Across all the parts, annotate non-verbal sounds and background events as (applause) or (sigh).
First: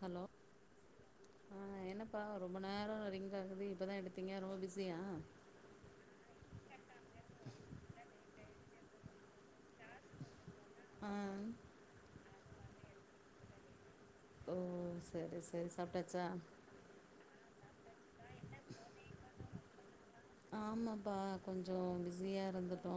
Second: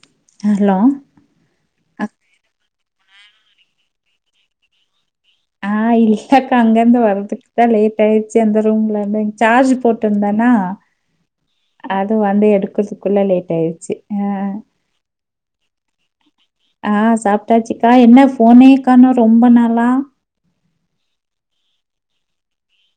Hello ஆ அக் என்னப்பா ரொம்ப நேரோ ரிங் ஆகுது இப்பதா எடுத்தீங்க ரொம்ப பிஸியா ஆ இல்லக்கா அங்கயிருந்து வர்றதுக்கு தா லேட் ஆயிருச்சு அந்த ரூம்லருந்து சார்ஜ் போட்டுருந்தனா ஆ அது வந்து எடுக்குறத்துக்குள்ள லேட் ஆயிடுச்சு ஆ செரி செரி சாப்ட்டாச்சா ஆ சாப்ட்டாச்சுக்கா என்ன ஃபோனையேக்கானு ரொம்ப நாளா ஆமாப்பா கொஞ்சோ பிஸியா இருந்துட்டோ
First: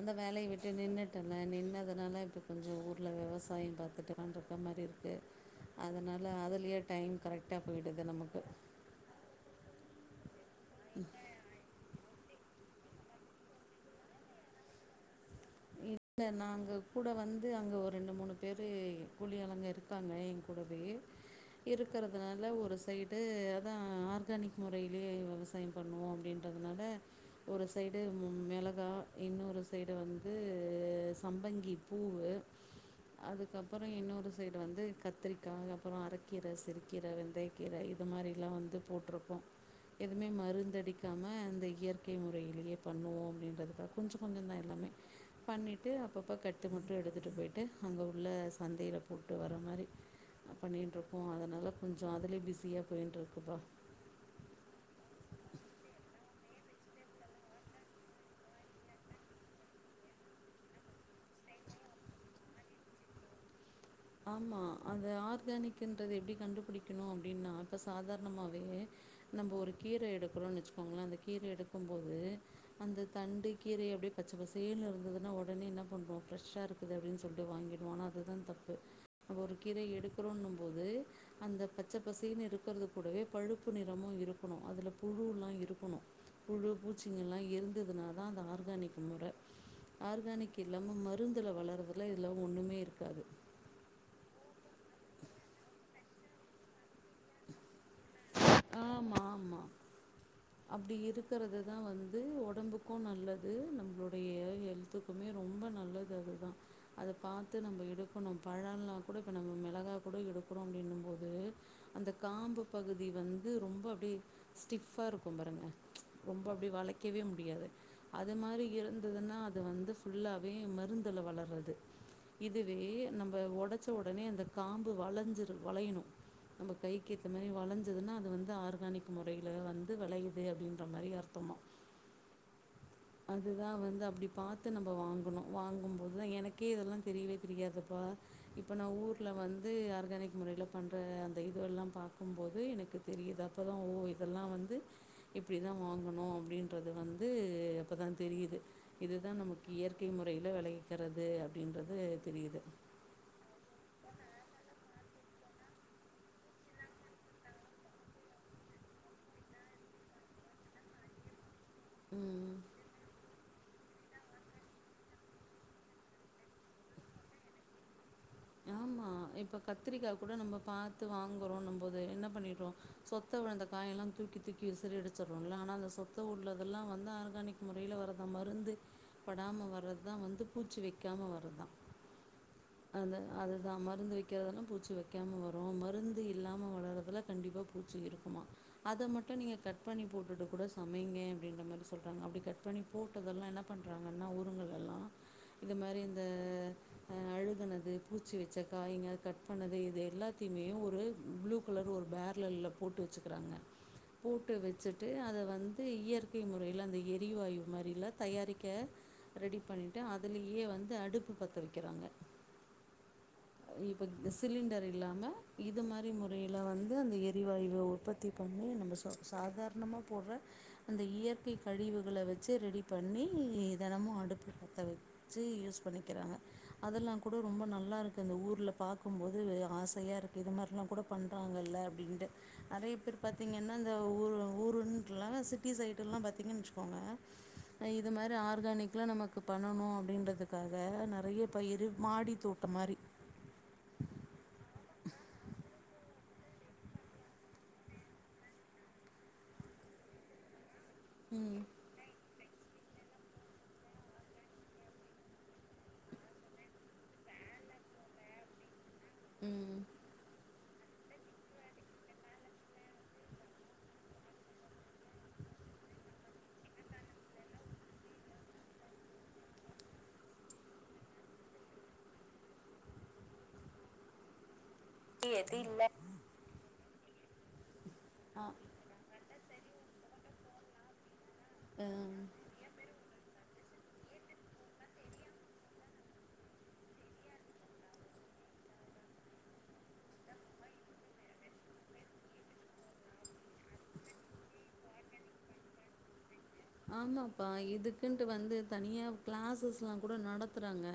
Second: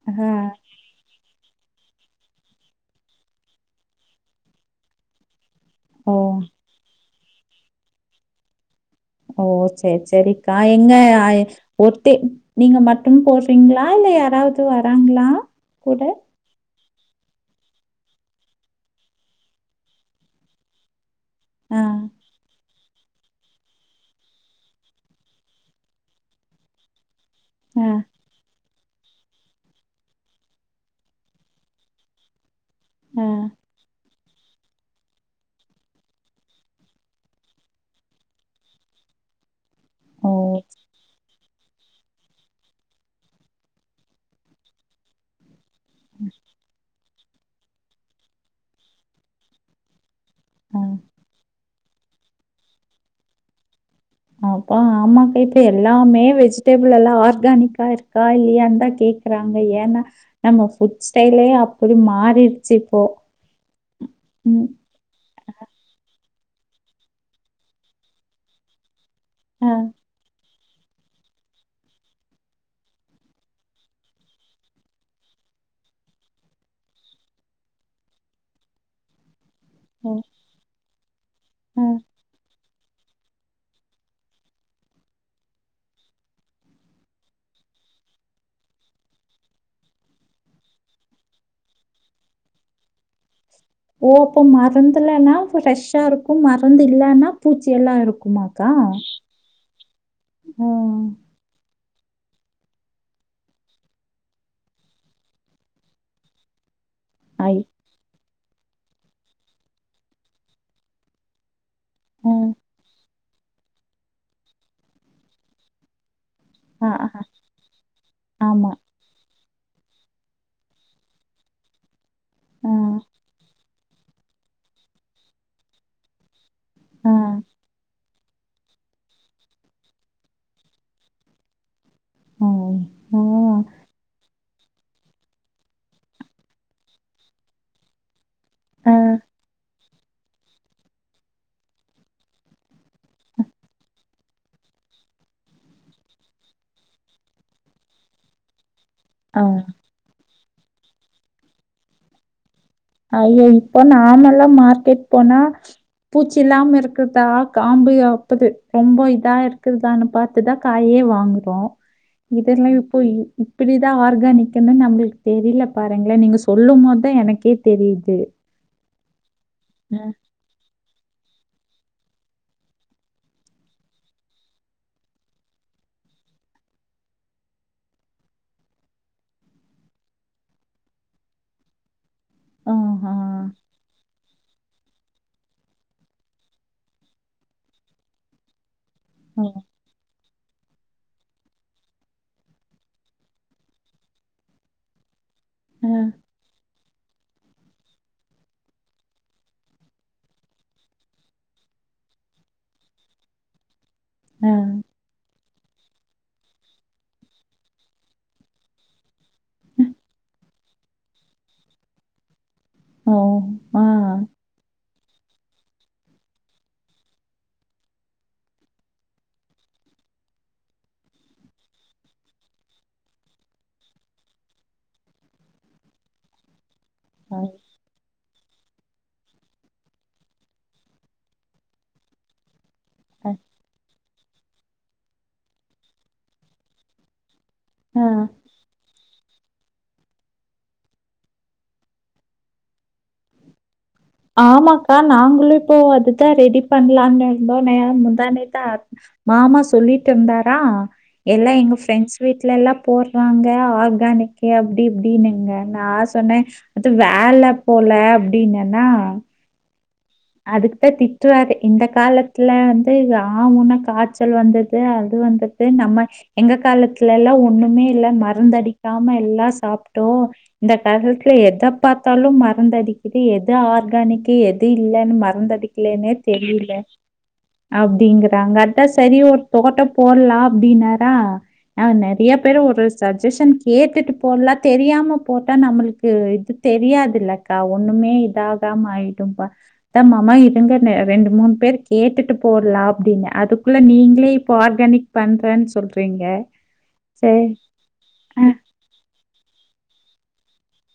அந்த ஆ வேலய விட் ட்டு நின்னுட்டல்ல நின்னதுனால இப்ப கொஞ்சோ ஊர்ல விவசாயம் பாத்துட்டு வந்துருக்க மாரி இருக்கு ஓ அதுனால அதுலயே டைம் கரெக்டா போய்டுது நமக்கு ஓ ஓ செரி செரிக்கா எங்க அ ஒர்த்தே நீங்க மட்டும் போட்றீங்களா இல்ல யாராவது வராங்களா கூட இல்ல நாங்க கூட வந்து அங்க ஒரு ரெண்டு மூணு பேரு கூலி ஆளுங்க இருப்பாங்க ஏ கூடவே ஆ இருக்குறதுனால ஒரு சைட் ட்டு அதா ஆர்கானிக் முறையிலே விவசாயம் பண்ணுவோம் அப்டின்றதுனால ஒரு ஆ சைடு மெளகா இன்னொரு சைடு வந் இது சம்பங்கி பூவு ஆ அதுக்கப் அப்பறோ இன்னொரு சைடு வந்து கத்தரிக்கா அப்பறோ அரக்கீர சிறுக்கீர வெந்தயக்கீர இது மாரிலா வந்து போட்ருப்போ எதுமே ஓ மருந்தடிக்காம இந்த இயற் க்கை முறையிலேயே பண்ணுவோம் அப்டின்றதுக்காக கொஞ்ச கொஞ்சந்தா எல்லாமே பண்ணிட்டு அப்பப்ப கட்டு மட்டு எடுத்துட்டு பொய்ட்டு அங்க உள்ள சந்தையில போட்டு வர மாறி ஆ பண்ணிட்ருக்கோ அதுனால கொஞ்சோ அதுலே பிஸியா போயின்ட்ருக்குப்பா அப்பா ஆமா கேட்டே எல்லாமே வெஜிட்பிள் எல்லா ஆர்கானிக்கா இருக்கா இல்லையான்தா கேக் க்குறாங்க ஏன்னா நம்ம ஃபுட் ஸ்டைலே அப்புடி மாறிடுச்சு இப்போ ஆமா ம் அந்த ஆர்கானிக்கின்றது எப்டி கண்டுபுடிக்கணு அப்டின்னா இப்ப சாதார்ணமாவே நம்ப ஆ ஒரு கீர எடுக்கறோனு வச்சக்கோங்கலே அந்த கீர எடுக்கும்போது அந்த தண்டு கீரைய அப்புடியே பச்ச பசேல்னு இருந்துதுன்னா ஒடனே என்ன பண்றோ ஃப்ரெஷ்ஷா இருக் இது அப்டின்னு சொல்ட்டு வாங்கிடுவோ ஆனா அதுதா தப்பு நம்ப ஒரு கீரைய ஓ எடுக்குறோன்னும் போது அந்த ஆ பச்ச பசேர்னு இருக் க்கறது கூடவே பழுப்பு நிறமு இருக்குணு அதுல புழுலா இருக்குணு புழு பூச்சிங்கள்லா இருந்ததுனாதா அந்த ஆர்கானிக் முற ஆர்கானிக் இல்லாம மருந்துல வளருதுல்ல இதுல ஒன்னுமே இருக்காது ஓ ஹோ மருந்துலேனா ஃப்ரெஷ்ஷா இருக்கும் மருந்து இல்லனா பூச்சி எல்லா இருக்குமா ஆமா ஆமா ஆ அப்டி இருக் க்கறதுதா வந்து ஒடம்புக்கு நல்லது நம்பளுடைய ஹெல்த்துக்குமே ரொம்ப நல்லது அது ஆ அத ஐ பாத்து நம்ப எடுக்குணு பழோல்லா கூட இப்ப நம்ப மெளகாக்கூட எடுக்குறோம் அப்டின்னும் போது அந்த ஆ காம்பு பகுதி வந்து ரொம்ப அப்டியே ஸ்டிஃப்பா இருக்கு பாருங்க ரொம்ப அப்புடி ஆ ஆ வளைக்கவே முடியாது அது மாரி ஆமா இருந் ந்துதுன்னா அது வந்து ஃபுல்லாவே மருந்துல வளர்றது ஆ இதுவே நம்ம ஒடச் ச்ச ஒடனே அந்த காம்பு வளஞ்சிரு வளையணு நம்ப ஆ கைக்கு ஏத்த மாரி வளஞ்சுதுன்னா அ அது வந்து ஆர்கானிக் முறையில வந்து வெளையிது அப்டின்ற மாரி அர்த்தமா ஆ ஆ அதுதா வந்து அப்புடி பாத் த்து நம்ப வாங்குணு வாங்கும்போதுதா எனக்கே இதல்லா தெரியவே தெரியாதுப்பா இப்ப நா ஊர்ல் வந்து ஆர்கானிக் முறையில பண்ற அந்த இதுவெல்லாம் பாக்கும்போது எனக்கு தெரியுது அப்பதா ஓ இதல்லா வந்து இப்டிதா வாங்குணு அப்புடின்றது வந்து அப்பதா தெரியுது இதுதா ஆ ஆ நமக்கு இயற்கை முறையில வெளைவிக்கிறது அப்படின்றது தெரியிது ஐய இப்போ நாமல்லா மார்க்கெட் போனா பூச்சி இல்லாம இருக்குதா காம்பு வப்பது ரொம்ப இதா இருக்குதான் பா த்துதா காயே வாங்றோ ம் இதெல்லா இப்போ இப்புடிதா ஆர்கானிக்ன்னு நம்புளுக் தெரியில பாருங்களே நீங்க சொல்லுமோதுதா எனக்கே தெரியுது ஆமா இப்ப கத்திரிக்கா ம். கூட நம்ம பாத்து வாங்குறோன்னுபோது என்ன பண்ணிருவோ சொத்த உழுந்த காயெல்லா தூக்கி தூக்கி விசிரி அடிச்சிற்றோல ஆனா அந்த சொத்த உள்ளதெல்லா வந்து ஆர்கானிக் முறையில வருதா மருந்து படாம வர்றதுதா வந்து பூச்சி வெக்காம வர்தா ஆஹா. அத அதுதா மருந்து வக்காதல்லா பூச்சி வக்காம வரு மருந்து இல்லாம வளர்றதுலா கண்டிப்பா பூச்சி இருக்குமா அத மட்டு ஓ. நீங்க கட் கட் பண்ணி போட்டுட்டு கூட சமைங்க அப்டின்ற மாறி சொல்றாங்க அப்புடி கட் பண்ணி போட்டதல்லா என்ன பண் எங்கன்னா ஊருங்கலெல்லா அ, இந்தமாறி இந்த அ அழுகுனது பூச்சி வச்சக்காய்ங்க கட் பண்ணது இது எல்லாத்தியுமே ஒரு புளூ கலர் ஒரு பேர்லல்லப்போ போட்டு வச்சுக்கிறாங்க அ. போட்டு வச்சுட்டு அத வந்து இயற்கை முறையில அந்த எரிவாயு மாறிலா தயாரிக்க ரெடி பண்ட்டு அதுலயே வந்து அடுப்பு பத்த வக்கிறாங்க ம் இப்ப இந்த சிலிண்டர் இல்லாம இது மாறி முறையில வந்து அந்த எரிவாயு உற்பத் தி பண்ணி நம்ப ச சாதாரணமா போற்ற அந்த இயற்கை கழிவுகள வச்சு ரெடி பண்ணி தெனமு அடுப்பு பத்த வெ ச்சு யூஸ் பண்ணிக்கிறாங்க அதெல்லா கூட அ, ரொம்ப நல் லா இருக்கு அந்த ஊர்ல பாக்கும்போது ஆசையா இருக்கு இது மார்லா கூட பண்றாங்கல்ல அப்டின்ட்டு நெறைய பேர் அ. பாத்தீங்கன்னா ஊ ஊருன்ட்லா சிட்டி சைடுல்லா பாத்தீங் வச்சுக்கோங்க இது மாரி ஆ ர்காணிக்லா நமக் பண்ணணு அப்டின்றதுக்காக நிறைய பயிறு மாடி தோட்டம் மாரி ஆமாக்கா நாங்களு இப்போ அதுதா ரெடி பண்ணலான்னு இருந்தோ ந முந்தாநேத்தா மாமா சொல்லிட்டு இருந்தாரா எல்லா எங்க ஃப்ரெண்ட்ஸ் வீட்ல எல்லா போற்றாங்க ஆர்கானிக்கு அப்டி இப்டின்னங்க நா சொன்னே அது வேல போல அப்டின்னன்னா ம் அதுக்குதா திட்றாறு இந்த காலத்துல வந்து ஆவுன்னா காச்சல் வந்துது அது வந்து து நம்ம எங்க காலத்துல எல்லா ஒண்ணுமே இல்ல மருந்தடிக்காம எல்லா சாப்ட்டோ இந்த காலத்துல எத பாத்தாலு மருந்தடிக்குது எத ஆர்கானிக்கு எது மருந்தடிக்கலேன்னே தெரியில ஆ அப்டிங்கறாங்க த சரி ஒ தோட்ட போல்லா அப்டின்னாரா ந ம் நெறைய பேரு ஒரு சஜ்ஜஷன் கேட்டுட்டு போல்லா தெரியாம போட்டா நம்மளுக்கு இது தெரியாதுல க்கா ஒண்ணுமே இதாகாம ஆயிடும்பா அ மாமா இருங்க ரெண்டு மூணு பேர் கேட்டுட்டு போல்லா அப்டின்னு அதுக்குள்ள நீங்ளே இப்போ ஆர்கானிக் பண்றன் சொல்றீங்க ஆமாப்பா சரி. இதுக்குன்ட்டு அ, வந்து தனியா கிளாஸஸ் எல்லா கூட நடத்துறாங்க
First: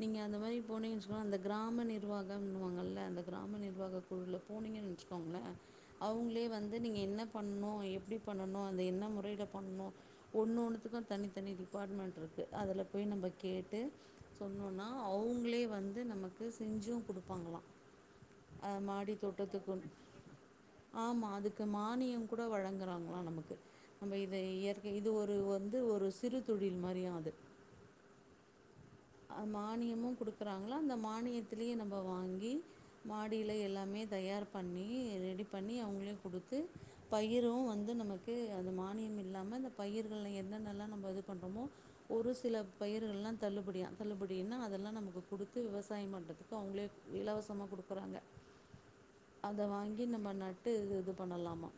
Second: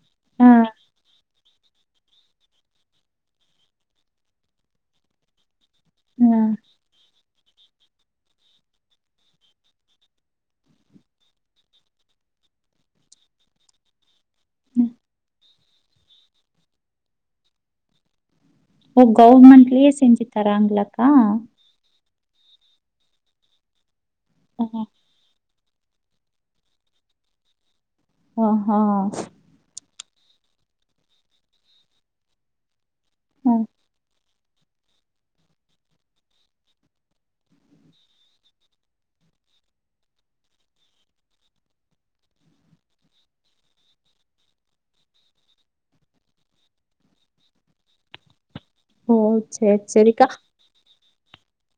நீங்க அந்த அ, மாரி போனிங் சொன்னா அந்த கிராம நி ர்வாகம்ன்னுவாங்கள அந்த கிராம நிர்வாக குழுல போனீங்கன் வெச்சுக்கோங்களே அ, அவங்களே வந்து நீங்க என்ன பண்ணு எப்டி பண்ணணு அந்த என்ன முறையில பண்ணணு ஒன்னு ஒன்னுத்துக்கு தனித்தனி டிபார்ட்மெண்ட் இருக்கு அதுல போய் நம்ப கேட்டு அ. சொன்னோன்னா அவுங்களே வந்து நமக்கு செஞ்சு குடுப்பாங்களா அ ஓ! மாடி தோட்டத்துக்கொன் கவர்மெண்ட்லயே செஞ்சு தராங்களாக்கா? ஆமா அதுக்கு து மானியம் கூட வழங்குறாங்களா நமக்கு நம்ம இது இயற்க் ஓஹோ! இது ஒரு வந்து ஒரு சிறு தொழில் மாரியா அது அ அ அது மானியமு குடுக்குறாங்களா அந்த மானியத்திலயே நாம்ப வாங்கி மாடியில எல்லாமே தயார் பண்ணி ரெடி பண்ணி அவங்களே குடுத்து பயிரு வந்து நமக்கு அந்த மானியம் இல்லாம இந்த பயிர்கள்ல என்னனெல்லா நாம்ப இது பண்றமோ ஒரு சில பயிர்கலெல்லா தள்ளுபடியா தள்ளுபடினா அதெல்லா நமக்கு குடுத்து விவசாய பண்ணறத்துக்கு அவங்களே இலவசம குடுக்குறாங்க ஓ! அத சரி, வாங்கி சரிக்கா. நம்ம நட்டு இது பண்ணலாமா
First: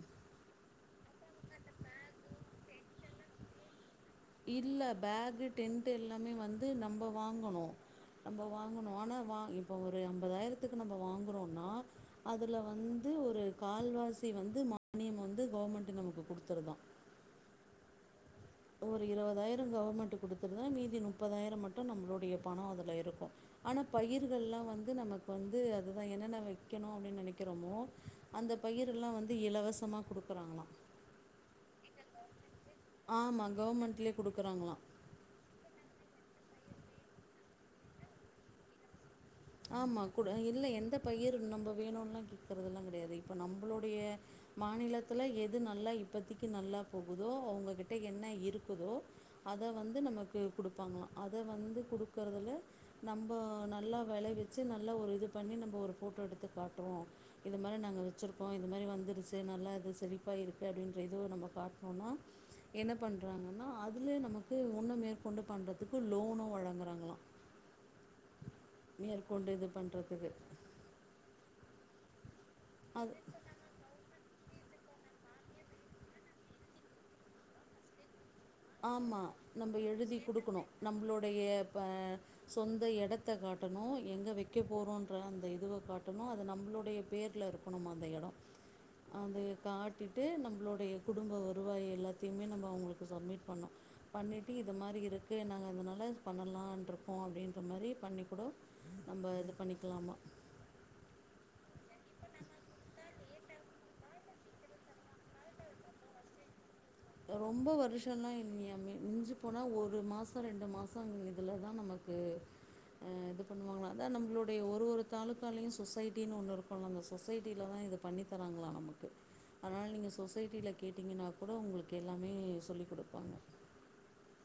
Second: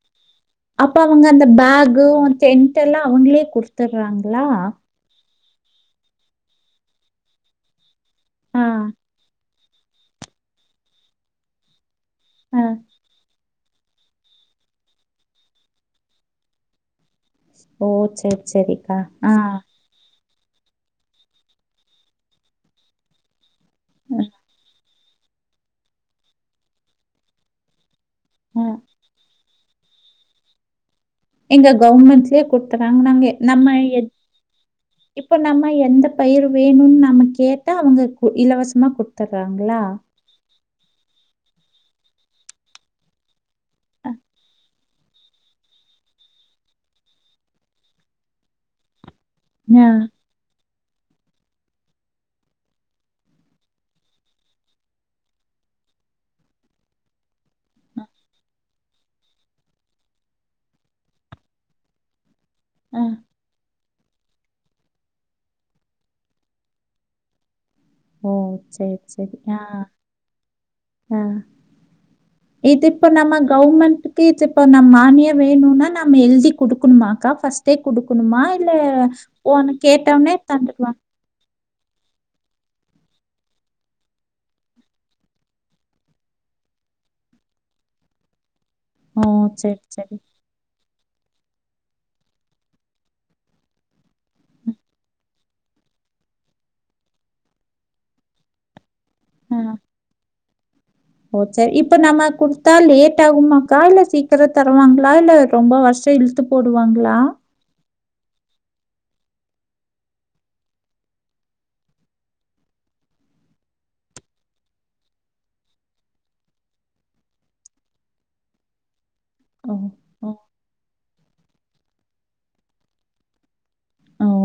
அப்ப அவுங்க அந்த பேக்கு ஒ டென்ட் எல்லா அவுங்களே குடுத்துடுறாங்கள இல்ல பேக்கு டென்ட்டு எல்லாமே வந்து நம்ம வாங்கணு நம்ம ஆ வாங்கணோ ஆனா வா இப்போ ஒரு ஐம்பதாயிரத்துக்கு நம்ம வாங்குறோனா அதில ஆ வந் ந்து ஒரு கால்வாசி வந்து மானியம் வந்து கவர்மெண்ட்டு நமக்கு குடுத்துருதா ஓ சேர் ஒரு இருபதாயிர கவர்மெண்ட்டு கேட்க குடுத்துதுனா மீதி முப்பதாயிர மட்டு நம்மளுடைய பணோ அதுல இருக்கு ஆனா பயிர்கள்லா வந்து நமக்கு வந்து அதுதா என்னென்ன வைக்கணு அப்டின் நெனைக்கறோமோ அந்த ஆ பயிரெல்லா வந்து இலவசமா குடுக்குறாங்களா எங்க கவர்மெண்ட்ஸ்லயே குடுத்துறாங்க நாங்க ஆமா நாம எ கவர்மெண்ட்லயே குடுக்குறாங்களா இப்போ நம்ம எந்த பயிர் வேணுன் நாம கேட்டா அவங்க இலவசமா குடுத்துட்றாங்களா ஆமா. கூட இல்ல எந்த பயிர் நம்ப வேணுன்லா கேட்கறதெல்லா கெடையாது இப்போ நம்பளுடைய மாநிலத்துல எது நல்லா இப்பத்தைக்கு நல்லா போகுதோ அவங்ககிட்ட என்ன இருக்குதோ அத ஆ வந்து நமக்கு குடுப்பாங்களா அத வந்து குடுக்குறதல நம்ப நல்லா விளை வெச்சு நல்லா ஒரு இது பண்ணி நம்ப ஒரு ஃபோட்டோ எடுத்து காட்டுவோ இந்த மாரி நாங்க வெச்சிருக்கோ இந்த மாரி வந்துருச்சு நல்லாருக்கு செழிப்பாருக்கு அப்டின்ற இதுவு நம்ம பாத்தோன்னா என்ன ஆ பண்ணுறாங்கன்னா அதிலேயே நமக்கு ஒன்னு மேற்கொண்டு பண்றதுக்கு லோனு வழங்குறாங்களா ஓ சேரி சேரி ஆ இது பண்றதுக்கு. ஆ இது இப்போ அது நமக் கவர்மெண்ட்டுக்கு (unintelligible) இப்போ நம் மானிய வேணும்னா நம்ம எழுதி குடுக்கணுமாக்கா ஃபஸ்ட்டே குடுக்கணுமா இல்ல ஆம்மா போன நம்ம எழுதி கேட்டோனே குடுக்கணு தந்துடுவாங்க? நம்மளுடைய ப சொந்த எடத்த காட்டணு எங்கே வெக்க போறோன்ற அந்த இதுவ காட்டணு அது நம்ளுடைய பேர்ல இருக் நம்ம அந்த எடோ ஓ! அதய சரி சரி. காட்டிட்டு நம்ளோடைய குடும்ப வருவாய எல்லாத்தையுமே நம்ம அவுங்களுக்கு சப்மிட் பண்ணு பண்ணிட்டு இது மாரி இருக்கு நாங்க அதனால பண்ணலான்ட்ருக்கோ அப்டின்ற மாரி பண்ணிக் கூடோ நம்ப இது ஆ. பண்ணிக்கலாமா ஓ சேரி இப்ப நம்ம குடுத்தா லேட் ஆகுமாக்கா இல்ல சீக்கிரோ தருவாங்களா இல்ல ரொம்ப வருஷோ இல் ழுத்து போடுவாங்களா ரொம்ப வருஷோலா இல்லயாமே மிஞ்சி போனா ஒரு மாசோ ரெண்டு மாசோ இதிலதா நமக்கு அ இது பண்ணுவாங்களா அதா நம்லோடைய ஒரு ஒரு தாலுக்காலேயு சொசைட்டின் ஒன்னு இருக்குலங்க சொசைட்டிலதா இந்த பண்ணிதராங்களா நம்முளுக்கு ஓ! அதனாலே நீங்க ஓ! சொசைட்டியில கேட்டிங்கன்னா கூட உங்குளுக்கு எல்லாமே சொல்லி் குடுப்பாங்க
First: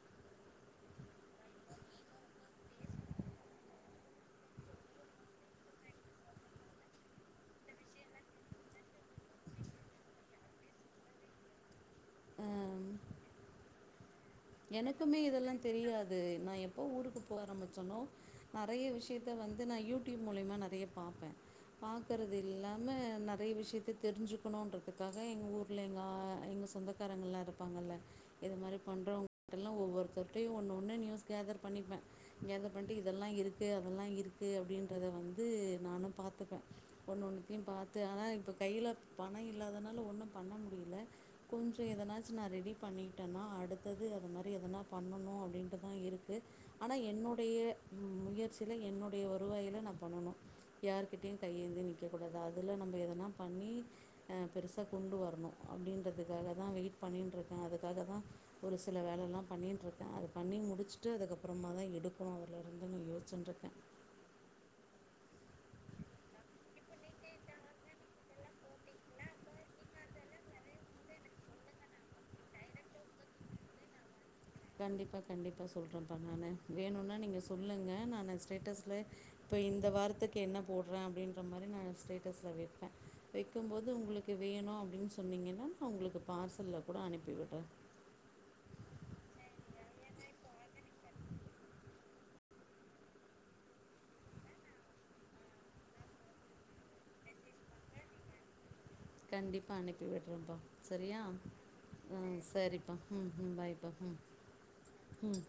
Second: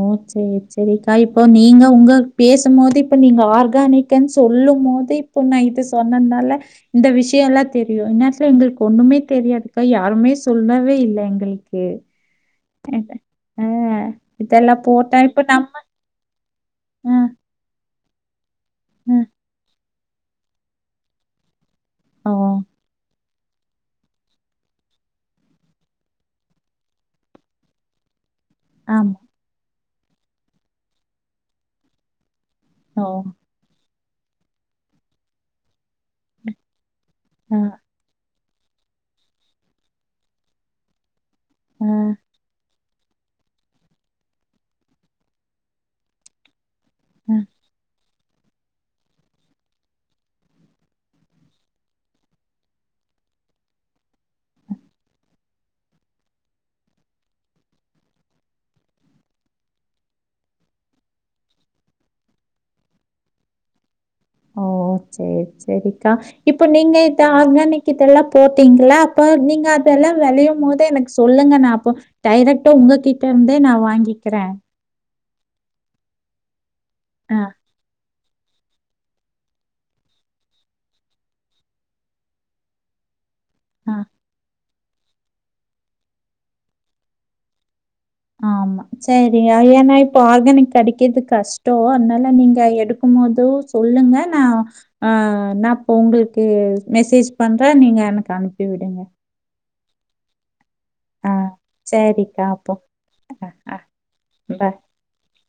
ஓ சரி சேரிக்கா இப்போ நீங்க உங்கள் பேசும் போது இப்ப நீங்க ஆர்கானிக்கன் சொல்லும் போதே இப்போ நைட்டு சொன்னதுனால இந்த விஷயோல்லா தெரியு இந்நேரத்துல எங்குளுக் ஒண்ணுமே தெரியாதுக்கா யாருமே சொல்லவே இல்ல எங்களுக்கு ஆ ம் அத ஆ இத்த எனக்குமே இதெல்லா தெரியாது நா எப்போ அ, ஊருக்கு போக ஆரம்பிச்சனோ நெறைய அ. விஷ்யத்த வந்து நா யூடியூப் மூலியமா நெறைய பாப்பே ஓ! பாக்குறது இல்லாம நெறைய விஷ்யத்த தெரிஞ்சுக்கணுன்றதுக்காக எங்க ஊர்ல எங்கா எங்க சொந்தகாரங்கள்லா இருப்பாங்கல்ல இது மாரி ஆமா. பண்றவங் கிட்டெல்லா ஒவ்வொருத்தருட்டையு ஒன்னு ஒன்னு நியூஸ் கேதர் பண்ணிப்பே கேதர் பண்ட்டு ஓ! இதெல்லா இருக்கு அதெல்லா இருக்கு அப்டின்றத வந்து நானு பாத்துப்ப ஒன்னு ஒன்னுத்தையு ஆ, பாத்து ஆனா இப்போ கையில பணோ இல்லாதுனால ஒன்னு பண்ண முடியல கொஞ்ச ஆ, எதனாச்சு நா ரெடி பண்ணிட்டேனா அடுத்த து மாதிரி எதனா பண்ணணு அப்டின்டு தா இருக்கு ஆனா ஆ. என்னுடைய முயற்சியில என்னுடைய வருவாயில்ல நா பண்ணணு யாருகிட்டயையு கையேந்தி நிக்க கூடாது அதுல நம்ம எதனா பண்ணி அ பெருசா கொண்டு வரணு அப்டின்றதுக்காக தா வெயிட் பண்ணின்ருக்கே அதுக்காக தா ஒரு சில வேலையெல்லா பண்ணின்ருக்கே அது பண்ணி முடுச்சுட்டு அதுக்கப்புறமா தா எடுக்கனு அதுல இருந்துனு யோசுஞ்சுன்ருக்கே ஓ செரி செரிக்கா இப்ப நீங்க இத ஆர்கானிக் இதெல்லா போட்டீங்களா அப்போ நீங்க அதெல்லா வெளையும் போதே எனக்கு சொல்லுங்க நா அப்போ டைரெக்டா உங்ககிட்ட இருந்தே நா வாங்கிக்கறே கண்டிப்பா கண்டிப்பா சொல்றேன்பா நானு வேணுனா ஆ, நீங்க சொல்லுங்க நானு ஸ்டேட்டஸ்ல இப்போ இந்த வாரத்துக்கு என்ன போட்றே அப்டின்ற மாரி நா ஸ்டேட்டஸ்ல வைப்பே வைக்கும்போது ஆ, உங்களுக்கு வேணு அப்டின் சொன்னிங்கனா நா உங்களுக்கு பார்சல்ல கூட அனுப்பி விட்ற ஆமா செரி ஏனா இப்ப ஆர்கானிக் கெடைக்கிறது கஷ்டோ அதனால நீங்க எடு க்கும் போது சொல்லுங்க நா ஆ நானஃ அப்ப உங்களுக்கு மெசேஜ் பண்ற நீங்க எனக்கு அனுப்பி விடுங்க கண்டிப்பா அனுப்பி விட்றேன்பா செரியா ஆ அ சரிக்கா அப்போ. செரிப்பா ம் ம் ஆ பாய்பா ம் ப ம்